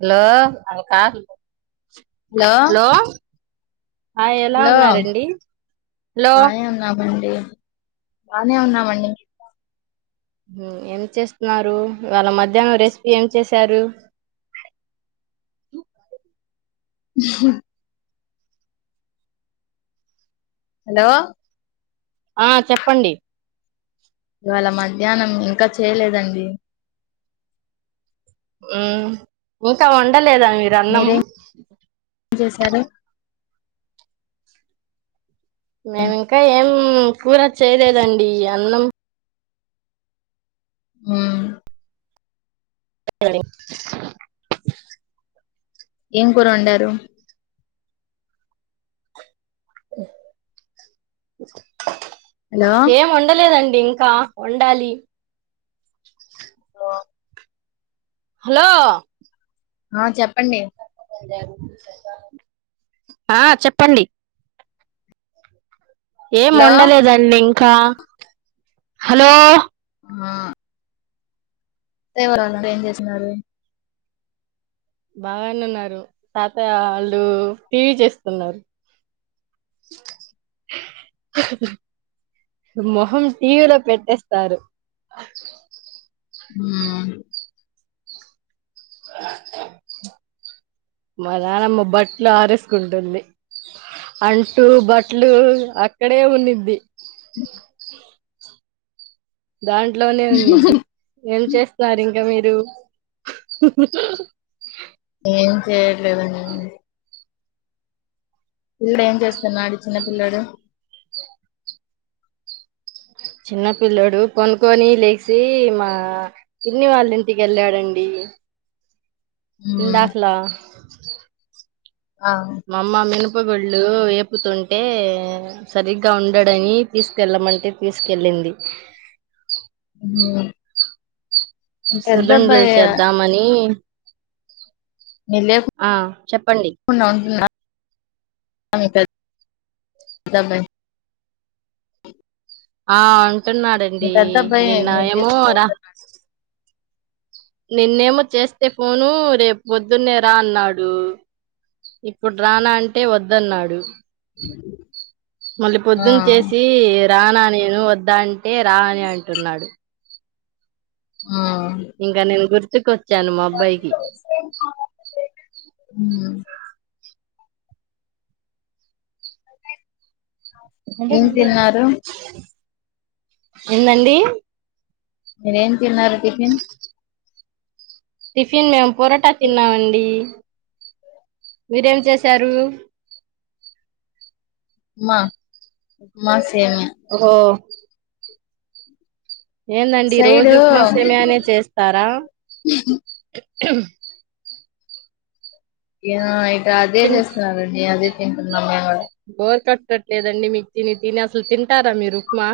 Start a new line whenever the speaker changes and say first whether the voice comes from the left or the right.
right: Hello అక్కా hello ఆ ఎలా
left: హలో
right: ఉన్నారండి హలో
left: బానే ఉన్నామండి బానే ఉన్నామండి
right: ఏం చేస్తున్నారు ఇవాళ మధ్యాహ్నం రెసిపీ ఏం చేసారు
left: ఉహు హలో
right: ఆ చెప్పండి
left: ఇవాళ మధ్యాహ్నం ఇంకా చేయలేదండి
right: ఉ త వంట [inaudible] వండ లేదా మీరు అన్నము
left: మీరేం చేశారు
right: మేమింకా ఏం కూర చేయలేదండి అన్నం
left: ఉమ్
right: [unintelligible]
left: ఏం కూర వండారు హలో
right: ఏం వండలేదండి ఇంకా వండాలి హలో
left: ఆ చెప్పండి
right: ఆ చెప్పండి ఏం
left: హలో
right: వండలేదండి కా హలో
left: ఆ ఎవరువంట ఏం చేసినారు
right: బాగానే ఉన్నారు తాతయ్య వాళ్ళు టీవీ చేస్తున్నారు మొహం టీవీలో పెట్టేస్తారు
left: ఆ
right: మా నాానమ్మ బట్టలు ఆరేసుకుంటుంది అంటూ బట్టలు అక్కడే ఉన్నిది దాంట్లోనే ఉన్నది ఏం చేస్తున్నారు ఇం ఇకా మీరు
left: ఏం చేయట్లేదండి పిల్లడు ఏం చేస్తాన్నాడు చిన్న పిల్లడు
right: చిన్న పిల్లడు కొనుక్కొని లేసి మా పిన్ని వాళ్ళ ఇంటికి ఎళ్ళాడంండి
left: మ్మ్
right: దాహ్లా
left: ఆ
right: మా అమ్మ మేను ఉప్పగులు వేపుతుంటే సరిగ్గా ఉండడని తీసుకెళ్ళమంటే తీసుకెళ్ళింది.
left: మ్మ్ మీ పెద్ద
right: సున్నుండలు
left: అబ్బాయి
right: చేద్దామని
left: నేను
right: ఆ చెప్పండి
left: లేకుండా ఉంటుందా ఆ మీ పెద్దబ్బాయి
right: ఆ
left: మీ
right: అంటటున్నాడంండి
left: పెద్ద అబ్బాయి
right: నిన్న
left: మీరు
right: ఏమో
left: లేకుండా
right: రా
left: ఉంటున్నాడా
right: నిన్నేమో చేస్తే ఫోను రేపు పోద్దున్నే రా అన్నాడు ఇప్పుడు రానా అంటే వద్దన్నాడు. మళ్ళీ పొద్దున్న
left: ఆ
right: చేసి రానా నేను వద్ద అంటే రా అని అంటున్నాడు ఇంకా నేను గుర్తు కో
left: ఉ ఓకే
right: అంటే ముందే ఏందండి
left: నేన్ ఎ ఎం తిన్నారు టిఫిన్
right: టిఫిన్ మేము పొరోటా తిన్నామండి మీరేం చేశారు
left: మా ఉప్మా సేమ్
right: ఓ
left: ఇటు
right: ఏందండి
left: సైడు
right: రోజు ఉప్మా, సేమియానే చేస్తారా హ్మ్
left: ఆయితే [unintelligible] ఇ అదే
right: తిన్
left: చేస్తున్నారండి అదే ఎ [unintelligible]
right: బోర్ కట్టట్లేదండి మీకు తిని తిని అసలు తింటారా మీరు ఉప్మా.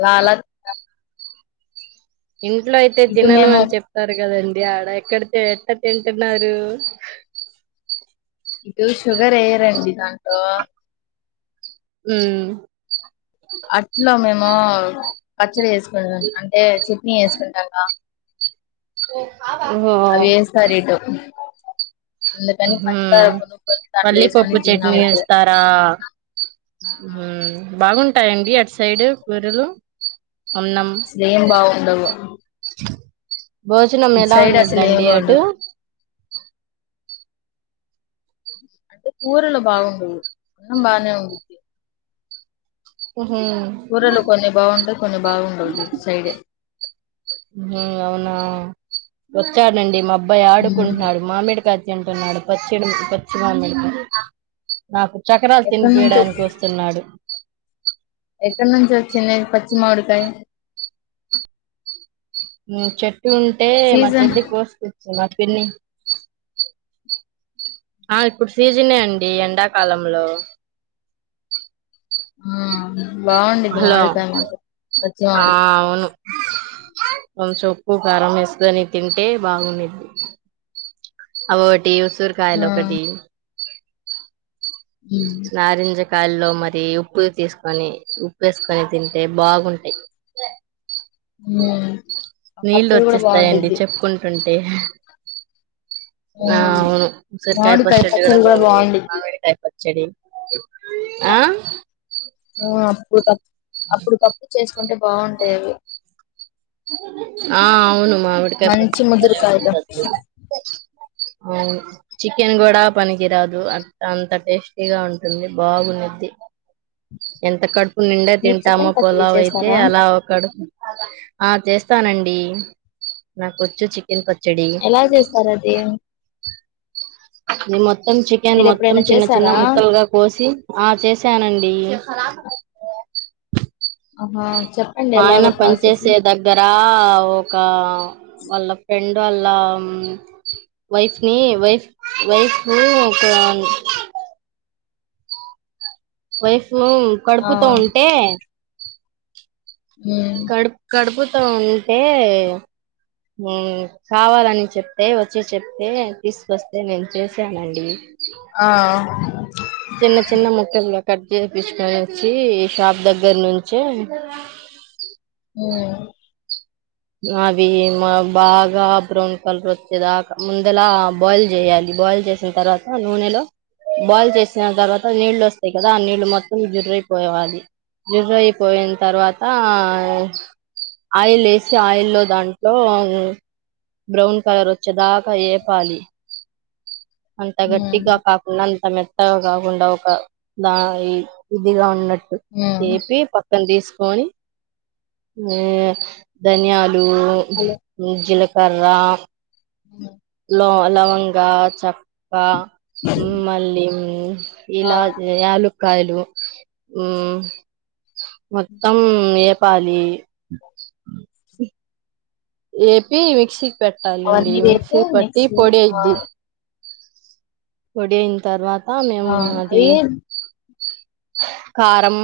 left: ల ల
right: ఇంట్లో అయితే
left: ఇటు
right: తినను
left: మేము
right: అని చెప్తారు కదండి. అ ఆడ ఎక్కడ త ఎట్ట తింటున్నారు.
left: ఇటు షుగర్ ఏ రండి దాంట్లో
right: హుమ్
left: అట్లా మేము పచ్చడి వేసుకుంటాం అంటే చట్నీ వేసుకుంటాంగా
right: ఓహో
left: అవేస్తారు ఇటు అందుకని
right: హ
left: పంచదార కొనుక్కొని దాంట్లో వేసుకొని
right: పల్లిపప్పు చట్నీ
left: తిన్నాము ఇప్పుడు
right: వేస్తారా హూ బాగుంటా అడి అట్ సైడ్ పరులు
left: స్నేహ భావం ఉండవ
right: [unintelligible] భోజనం ఎలా
left: సైడ్ అసలు ఏం
right: ఉండుదండి అటు
left: బాగుండవు అంటే కూరలు బాగుండవు అన్నం బానే ఉంటుంది.
right: [unintelligible]
left: కూరలు కొన్ని బాగుంటాయి, కొన్ని బాగుండదు సైడే
right: అవునా వచ్చాడండి మాబ్బా అబ్బాయి ఆడుకుంటున్నాడు మామిడి క తింటున్నాడు పచ్చిడి పచ్చి మామిడికి నాకు చక్రాలు
left: ఎక్కడ నుంచి
right: తినిపయడానికి వస్తున్నాడు
left: ఎక్కడి నుంచి వచ్చింది పచ్చి మామిడికాయ
right: చెట్లు ఉంటే మా
left: సీజన్
right: చెట్ దకి వస్తు చ పిన్ని ఆ ఇప్పుడు సీజనే అండి ఎండాకాలంలో
left: ఆ బాగుంది
right: హలో
left: మామిడికాయ అంత పచ్చిమ
right: కొంచం ఉప్పు కారం వేసుకొని తింటే బాగుండది అటి సూరుకాయలు
left: ఆ
right: ఒకటి నారింజ కాయల్లో మరీ ఉప్పు తీసుకొని ఉప్పు ఏసుకొని తింటే బాగుంటయి.
left: ఉ
right: నీళ్లు ఒచ్చేస్తాయిండి చెప్పుకుంటుం టే ఆ
left: ఉమ్
right: అవును ఉసరికాయ పచ్చడీ కూడా బాగుండిద్ది మామిడికాయ పచ్ సడి ఆ
left: ఆ పూతచ్ అప్పుడుకప్పుడు చేసుకుంటే బాగుంటాయి అవి
right: ఆ అవును మామిడికాయ
left: మంచి
right: పచ్చడి భలే ఉండిద్ది
left: ముదురుకాయలు
right: అసల్ అవును చికెన్ కూడా పనికిరాదు అం అంత టేస్టీగా ఉంటుంది బాగుండిద్ది. ఎంత కడుప్ నిండా
left: మీరు
right: తింటామొ
left: చికెన్ పచ్చడి
right: పులావ్ అయితే
left: చేస్తారా
right: అలా ఒక కడుప్ ఆ చేస్తానండీ నాకొచ్చు చిక్
left: ఎలా చేస్తారు అదీ
right: నేన్ మొత్తం చికెన్ మొత్తం చిన్న చిన్న
left: చేసారా
right: ముక్కలుగా కోసి ఆ చేసానండీ.
left: ఆహ్
right: మా ఆయన పని చేసే దగ్గరా ఒకా వాళ్ళ ఫ్రెండ్ వాళ్ల వైఫ్ నీ వైఫ్ వైఫూ ఒకా వైఫ్ ఉమ్
left: ఆ!
right: కడుపుతో ఉంటే
left: హ్మ్.
right: కడుప్ కడుబుత్ తో ఉంటే ఉమ్ కావాలని చెప్తే వచ్చి చెప్తే తీసుకొస్తే నేన్ చేసానండీ.
left: ఆ
right: చిన్న చిన్న ముక్కలుగ కట్ చేపిచ్చుకొని వచ్చీ షాప్ దగ్గర నుంచే
left: ఉమ్
right: అవి బాగా బ్రౌన్ కలర్ వచ్చేదాక ముందలా బాయిల్ జేయాలి బాయిల్ చేసిన్ తర్వాత నూనెలో బాయిల్ చేసిన తర్వాత నీళ్ళొస్తాయి కదా ఆ నీళ్లు మొత్తం జుర్రైపోవాలి జుర్రయిపోయిన్ తర్వాతా ఆయిల్ ఏస్ ఆయిల్ లో దాంట్లో బ్రౌన్ కలర్ వచ్చే దాకా ఏపాలి అంత
left: హ్మ్.
right: గట్టిగా కాకుండ అం అంతమెత్తగా కాకుండ ఒక దా ఇదిగా ఉన్నట్
left: హ్మ్.
right: ఏపీ పక్ పక్కన తీసుకొనీ ఆహ్ ధన్యాల్
left: హలో!
right: లూ జిలక్ కారామ్
left: హ్మ్.
right: లోర్ లవంగా చప్ గ మళ్లీ
left: ఆ!
right: ఇలాచి యాలక్ కాయలు మొత్తం ఏపాలి ఏపీ మిక్సిక్ పెట్టాలండి
left: అవన్నీ వేపి
right: మిక్సిపట్టి
left: మిక్సీ
right: పొడి
left: ఆ!
right: అయిద్ది పొడి అయిన్ తర్వా
left: ఆ అవి
right: కారం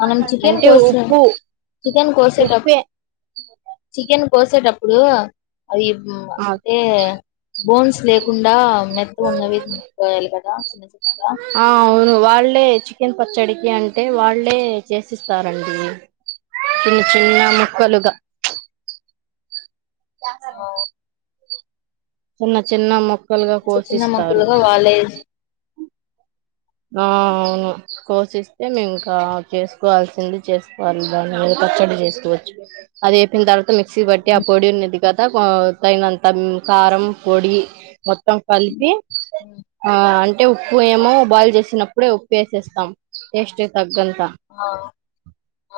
left: మనం చికెన్
right: అంటే
left: కోసే
right: ఉప్పు
left: చికెన్ కోసేటప్
right: ఉప్పే
left: చికెన్ పోసేటప్పుడు అవి
right: ఆ
left: అంటే బోన్స్ లేకుండా మెత్తగున్నవి కోయల్ కదా చిన్న చిన్నగా
right: టె చికెన్ పచ్చడికి అంటే వాళ్ళే చేసిస్తారండి చిన్న చిన్న ముక్కలుగ క్యాకరే
left: ఆ!
right: చిన్న చిన్న మొక్
left: అంటే చిన్న మొక్కలుగా వాళ్ళే
right: ఆ అవును కోసిస్తే మేము ఇంకా చేసుకోవాల్సింది చేసుకోవాలి దానొక పచ్చడి చేసుకోవచ్చు అది వేపిన తర్వాత మిక్సీ పట్టి ఆ
left: హ్మ్.
right: పొడి ఉన్నది కదా పైనంత కారం పొడి మొ త్తం కలిపి
left: హ్మ్.
right: ఆ అంటే ఉప్పు
left: ఆ!
right: ఏమో బా తిన్నప్పుడే ఉప్పేసేస్తాం టేస్ట్కు తగ్గ
left: ఆ!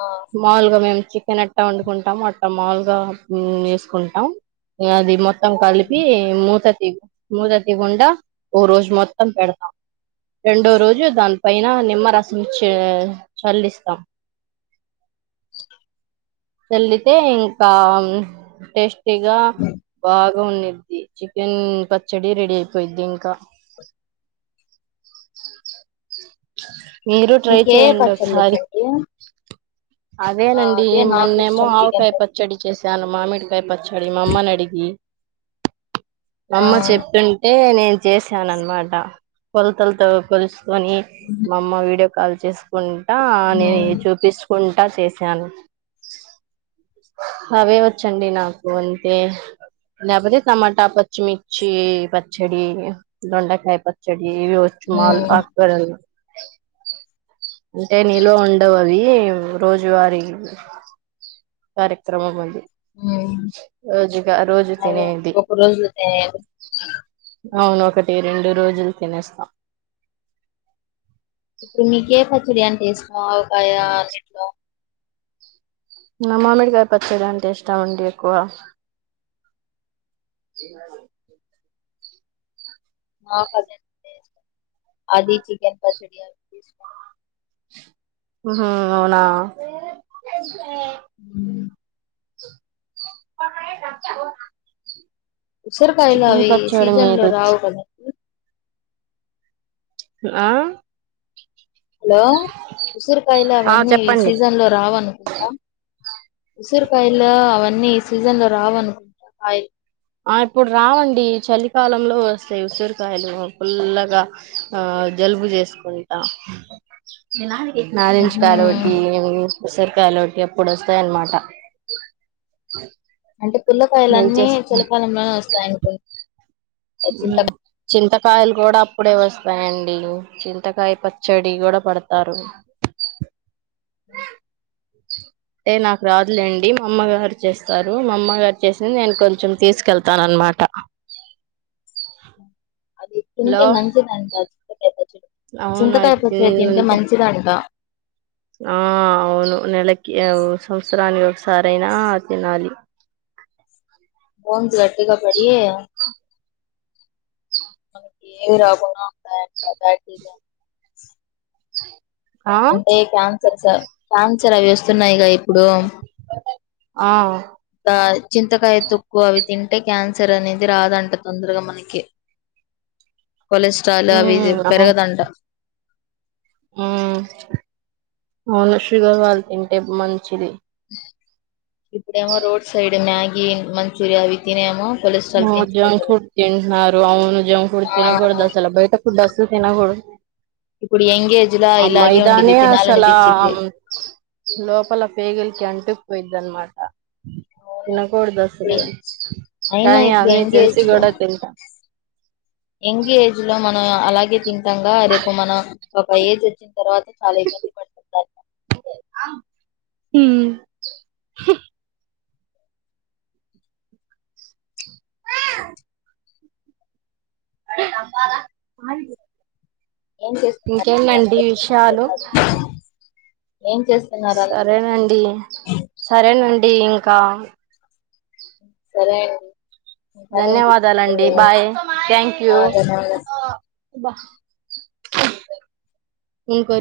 left: ఆ!
right: మాల్గ మేము చి నట్టే వండుకుంటాము మొత్తం మాలుగా వేసుకుంటాం అది మొత్తం మొత్తం కలిపి
left: హ్మ్.
right: మూత మొదటి గుండా ఓ రోజు మొత్తం పెడతాం రెండో రోజు దాని పైన నిమ్మరసం చే చల్లిస్తాం చెల్లితే ఇంకా టేస్ట్ బాగ్ ఉండిద్దీ చికెన్ పచ్చడి రెడీ అయిపోయిద్ది ఇంకా మీరు ట్రై
left: నీకు ఏ ఏ
right: చేయండి
left: పచ్చళ్ళు
right: ఒకసారీ,
left: వచ్చండి ఆ
right: అదేనండి
left: అదే నాకు
right: మొన్నేమో
left: ఇష్టం చికెన్
right: ఆవకాయ
left: ప
right: పచ్చడి చేసి దాని మామిడికి నిమ్మ కాయ పచ్చడి మా అమ్మను అడిగి మా
left: ఆ
right: అమ్మ చెప్తుంటే నేను చేసాను అన్మాటా కొలతలతో కొలిస్తే ఇవన్నీ మా అమ్మ వీడియో కాల్ కాల్ చేస్ కుంటా, ఆహ్ నేను
left: హ్మ్
right: చూపిించకుంటా ఆహ్ చేశాను అవే వచ్చండి నాకు అంతే, లేకపోతే టమాటా, పచ్చిమిర్చి పచ్చడి, దొండకాయ పచ్చడి
left: హ్మ్
right: [unintelligible] [inaudible] అంటే నీలో ఉండవు అవి ఏవు రోజవారీ కరిక్రమం ఉంది
left: హ్మ్
right: రోజుగా రోజు
left: అదే
right: తినేది,
left: ఒక రోజులో తయారు హ్మ్.
right: అవును ఒకటి రెండు రోజులు తినేస్త
left: ఇప్పుడు మీకే పచ్చడి అంటే [unintelligible] ఒకకాయ అన్నిట్లో
right: మా మామిడి కాయ పచ్చడి అంటే ఇష్టం అండి ఎక్కువ
left: మా అది చికెన్ పచ్చడి అ [unintelligible]
right: ఉహ్ హు అవునా
left: అ [inaudible]
right: [inaudible]
left: సొర
right: చికెన్
left: కాయలావి
right: పచ్చడి
left: సీజన్ లో
right: మీరు
left: రావుకద
right: హా ల్లో
left: హలో ఉసురకాయలు,
right: ఆ
left: అవన్నీ ఈ
right: చెప్పండి
left: సీజన్ లో రావనుకుంటా ఉసిరికాయల్లో అవన్నీ ఈ సీజన్ లో రావునుకుంటా కాయలు
right: ఆ ఇప్పుడు రావండి, చలికాలంలో వస్తాయి ఉసిరికాయలు ఫుల్లగా ఆ జలుబు చేసుకుంటా
left: హ్మ్
right: నారెంజ్
left: హు
right: కాాలోటి ఏ [unintelligible] ఉ సరికాయలు ఎ ప్పుడు వస్తాయ అన్నమాట
left: అంటే పుల్లకాయలు అన్నీ చలకాలంలోనే వస్తాయినికో
right: చింతకాయలు కూడా ఇప్పుడే వస్తాయండి చింతకాయ పచ్చడి కూడా పే డతారు
left: అ
right: ఏ నాకు రాదులేండి మా అమ్మగారు చేస్తారు మా అమ్మగారు చేసింది నేను కొంచెం తీసుకెళ్తాన అన్నమాట
left: అది తినికి మంచిదింట
right: అవును
left: చింతకాయ
right: అయితే
left: పచ్చడి తింటే
right: ఉంటే
left: మంచిదంట
right: ఆ అవును నెలకి ఓ సంవత్సరాని ఒకసా సరైనా తినాలి
left: ఓన్స్ గట్ గపడి ఏమి రాకుండా ఉంటాయంట బాయ్ [inaudible]
right: ఆ
left: అంటే కన్ సర్ సార్ క్యాన్సర్ అవి వస్తున్నాయిక ఇప్పుడు
right: ఆ
left: ఆ చింతకాయ తుక్కు అవి తింటే క్యాన్ సర్ అనేది రాదంట తొందరగా మనకి కొలెస్ట్రాల్ అవి
right: ఉమ్
left: పెరగదంట
right: ఆ అవును షుగర్ వాళ్ళు తింటే మన్ చిది
left: ఇప్పుడేమో రోడ్ సైడ్ మ్యాగీ మంచూరియావి తినేమో కొలెస్ట్రాల్
right: మ్మ్ జంక్
left: పెంచుకుంటది
right: ఫుడ్ తింటునరు అవును జంక్ తిన
left: ఆ
right: కూడసలు బయట ఫుడసలు తినకూడద్
left: ఇప్పుడు యంగ్ ఏజ్ లా ఇలాగే ఉండిద్ది
right: అమ్మాయిదానే అసల
left: తినాలనిపించిద్ది
right: లోపల పేగులికి అంటుక్ వయిద్దన్మాట
left: అవును
right: తినక్ కోడు
left: ఇప్పుడు
right: దశలవి
left: అయినా
right: కానీ
left: ఇప్పుడు
right: అన్నీ
left: యంగ్
right: తెలిసి
left: ఏజ్ లో
right: కూడా తింటాం
left: ఆ అలాగే తింటాంగా రేపు మనం ఒక ఏజ్ వచ్చింద్ తర్వాత్ కాలి పడ్
right: హ ఆ అ అబ్బదాపో
left: ఏం చేస్తున్నారు మీ
right: ఇంకేంటండి విషయాలు
left: అందరూ? ఏం చేస్తున్నారు అందరు
right: సరేనండి సరేనండి అండి ఇంకా
left: సరే అండి మీ పని ఉంది
right: ధన్యవాదాలండి బాయ్
left: చూసుకోండి
right: థ్యాంక్
left: ఆ
right: యూ
left: ధన్యవాదాలు
right: వా ఫను కో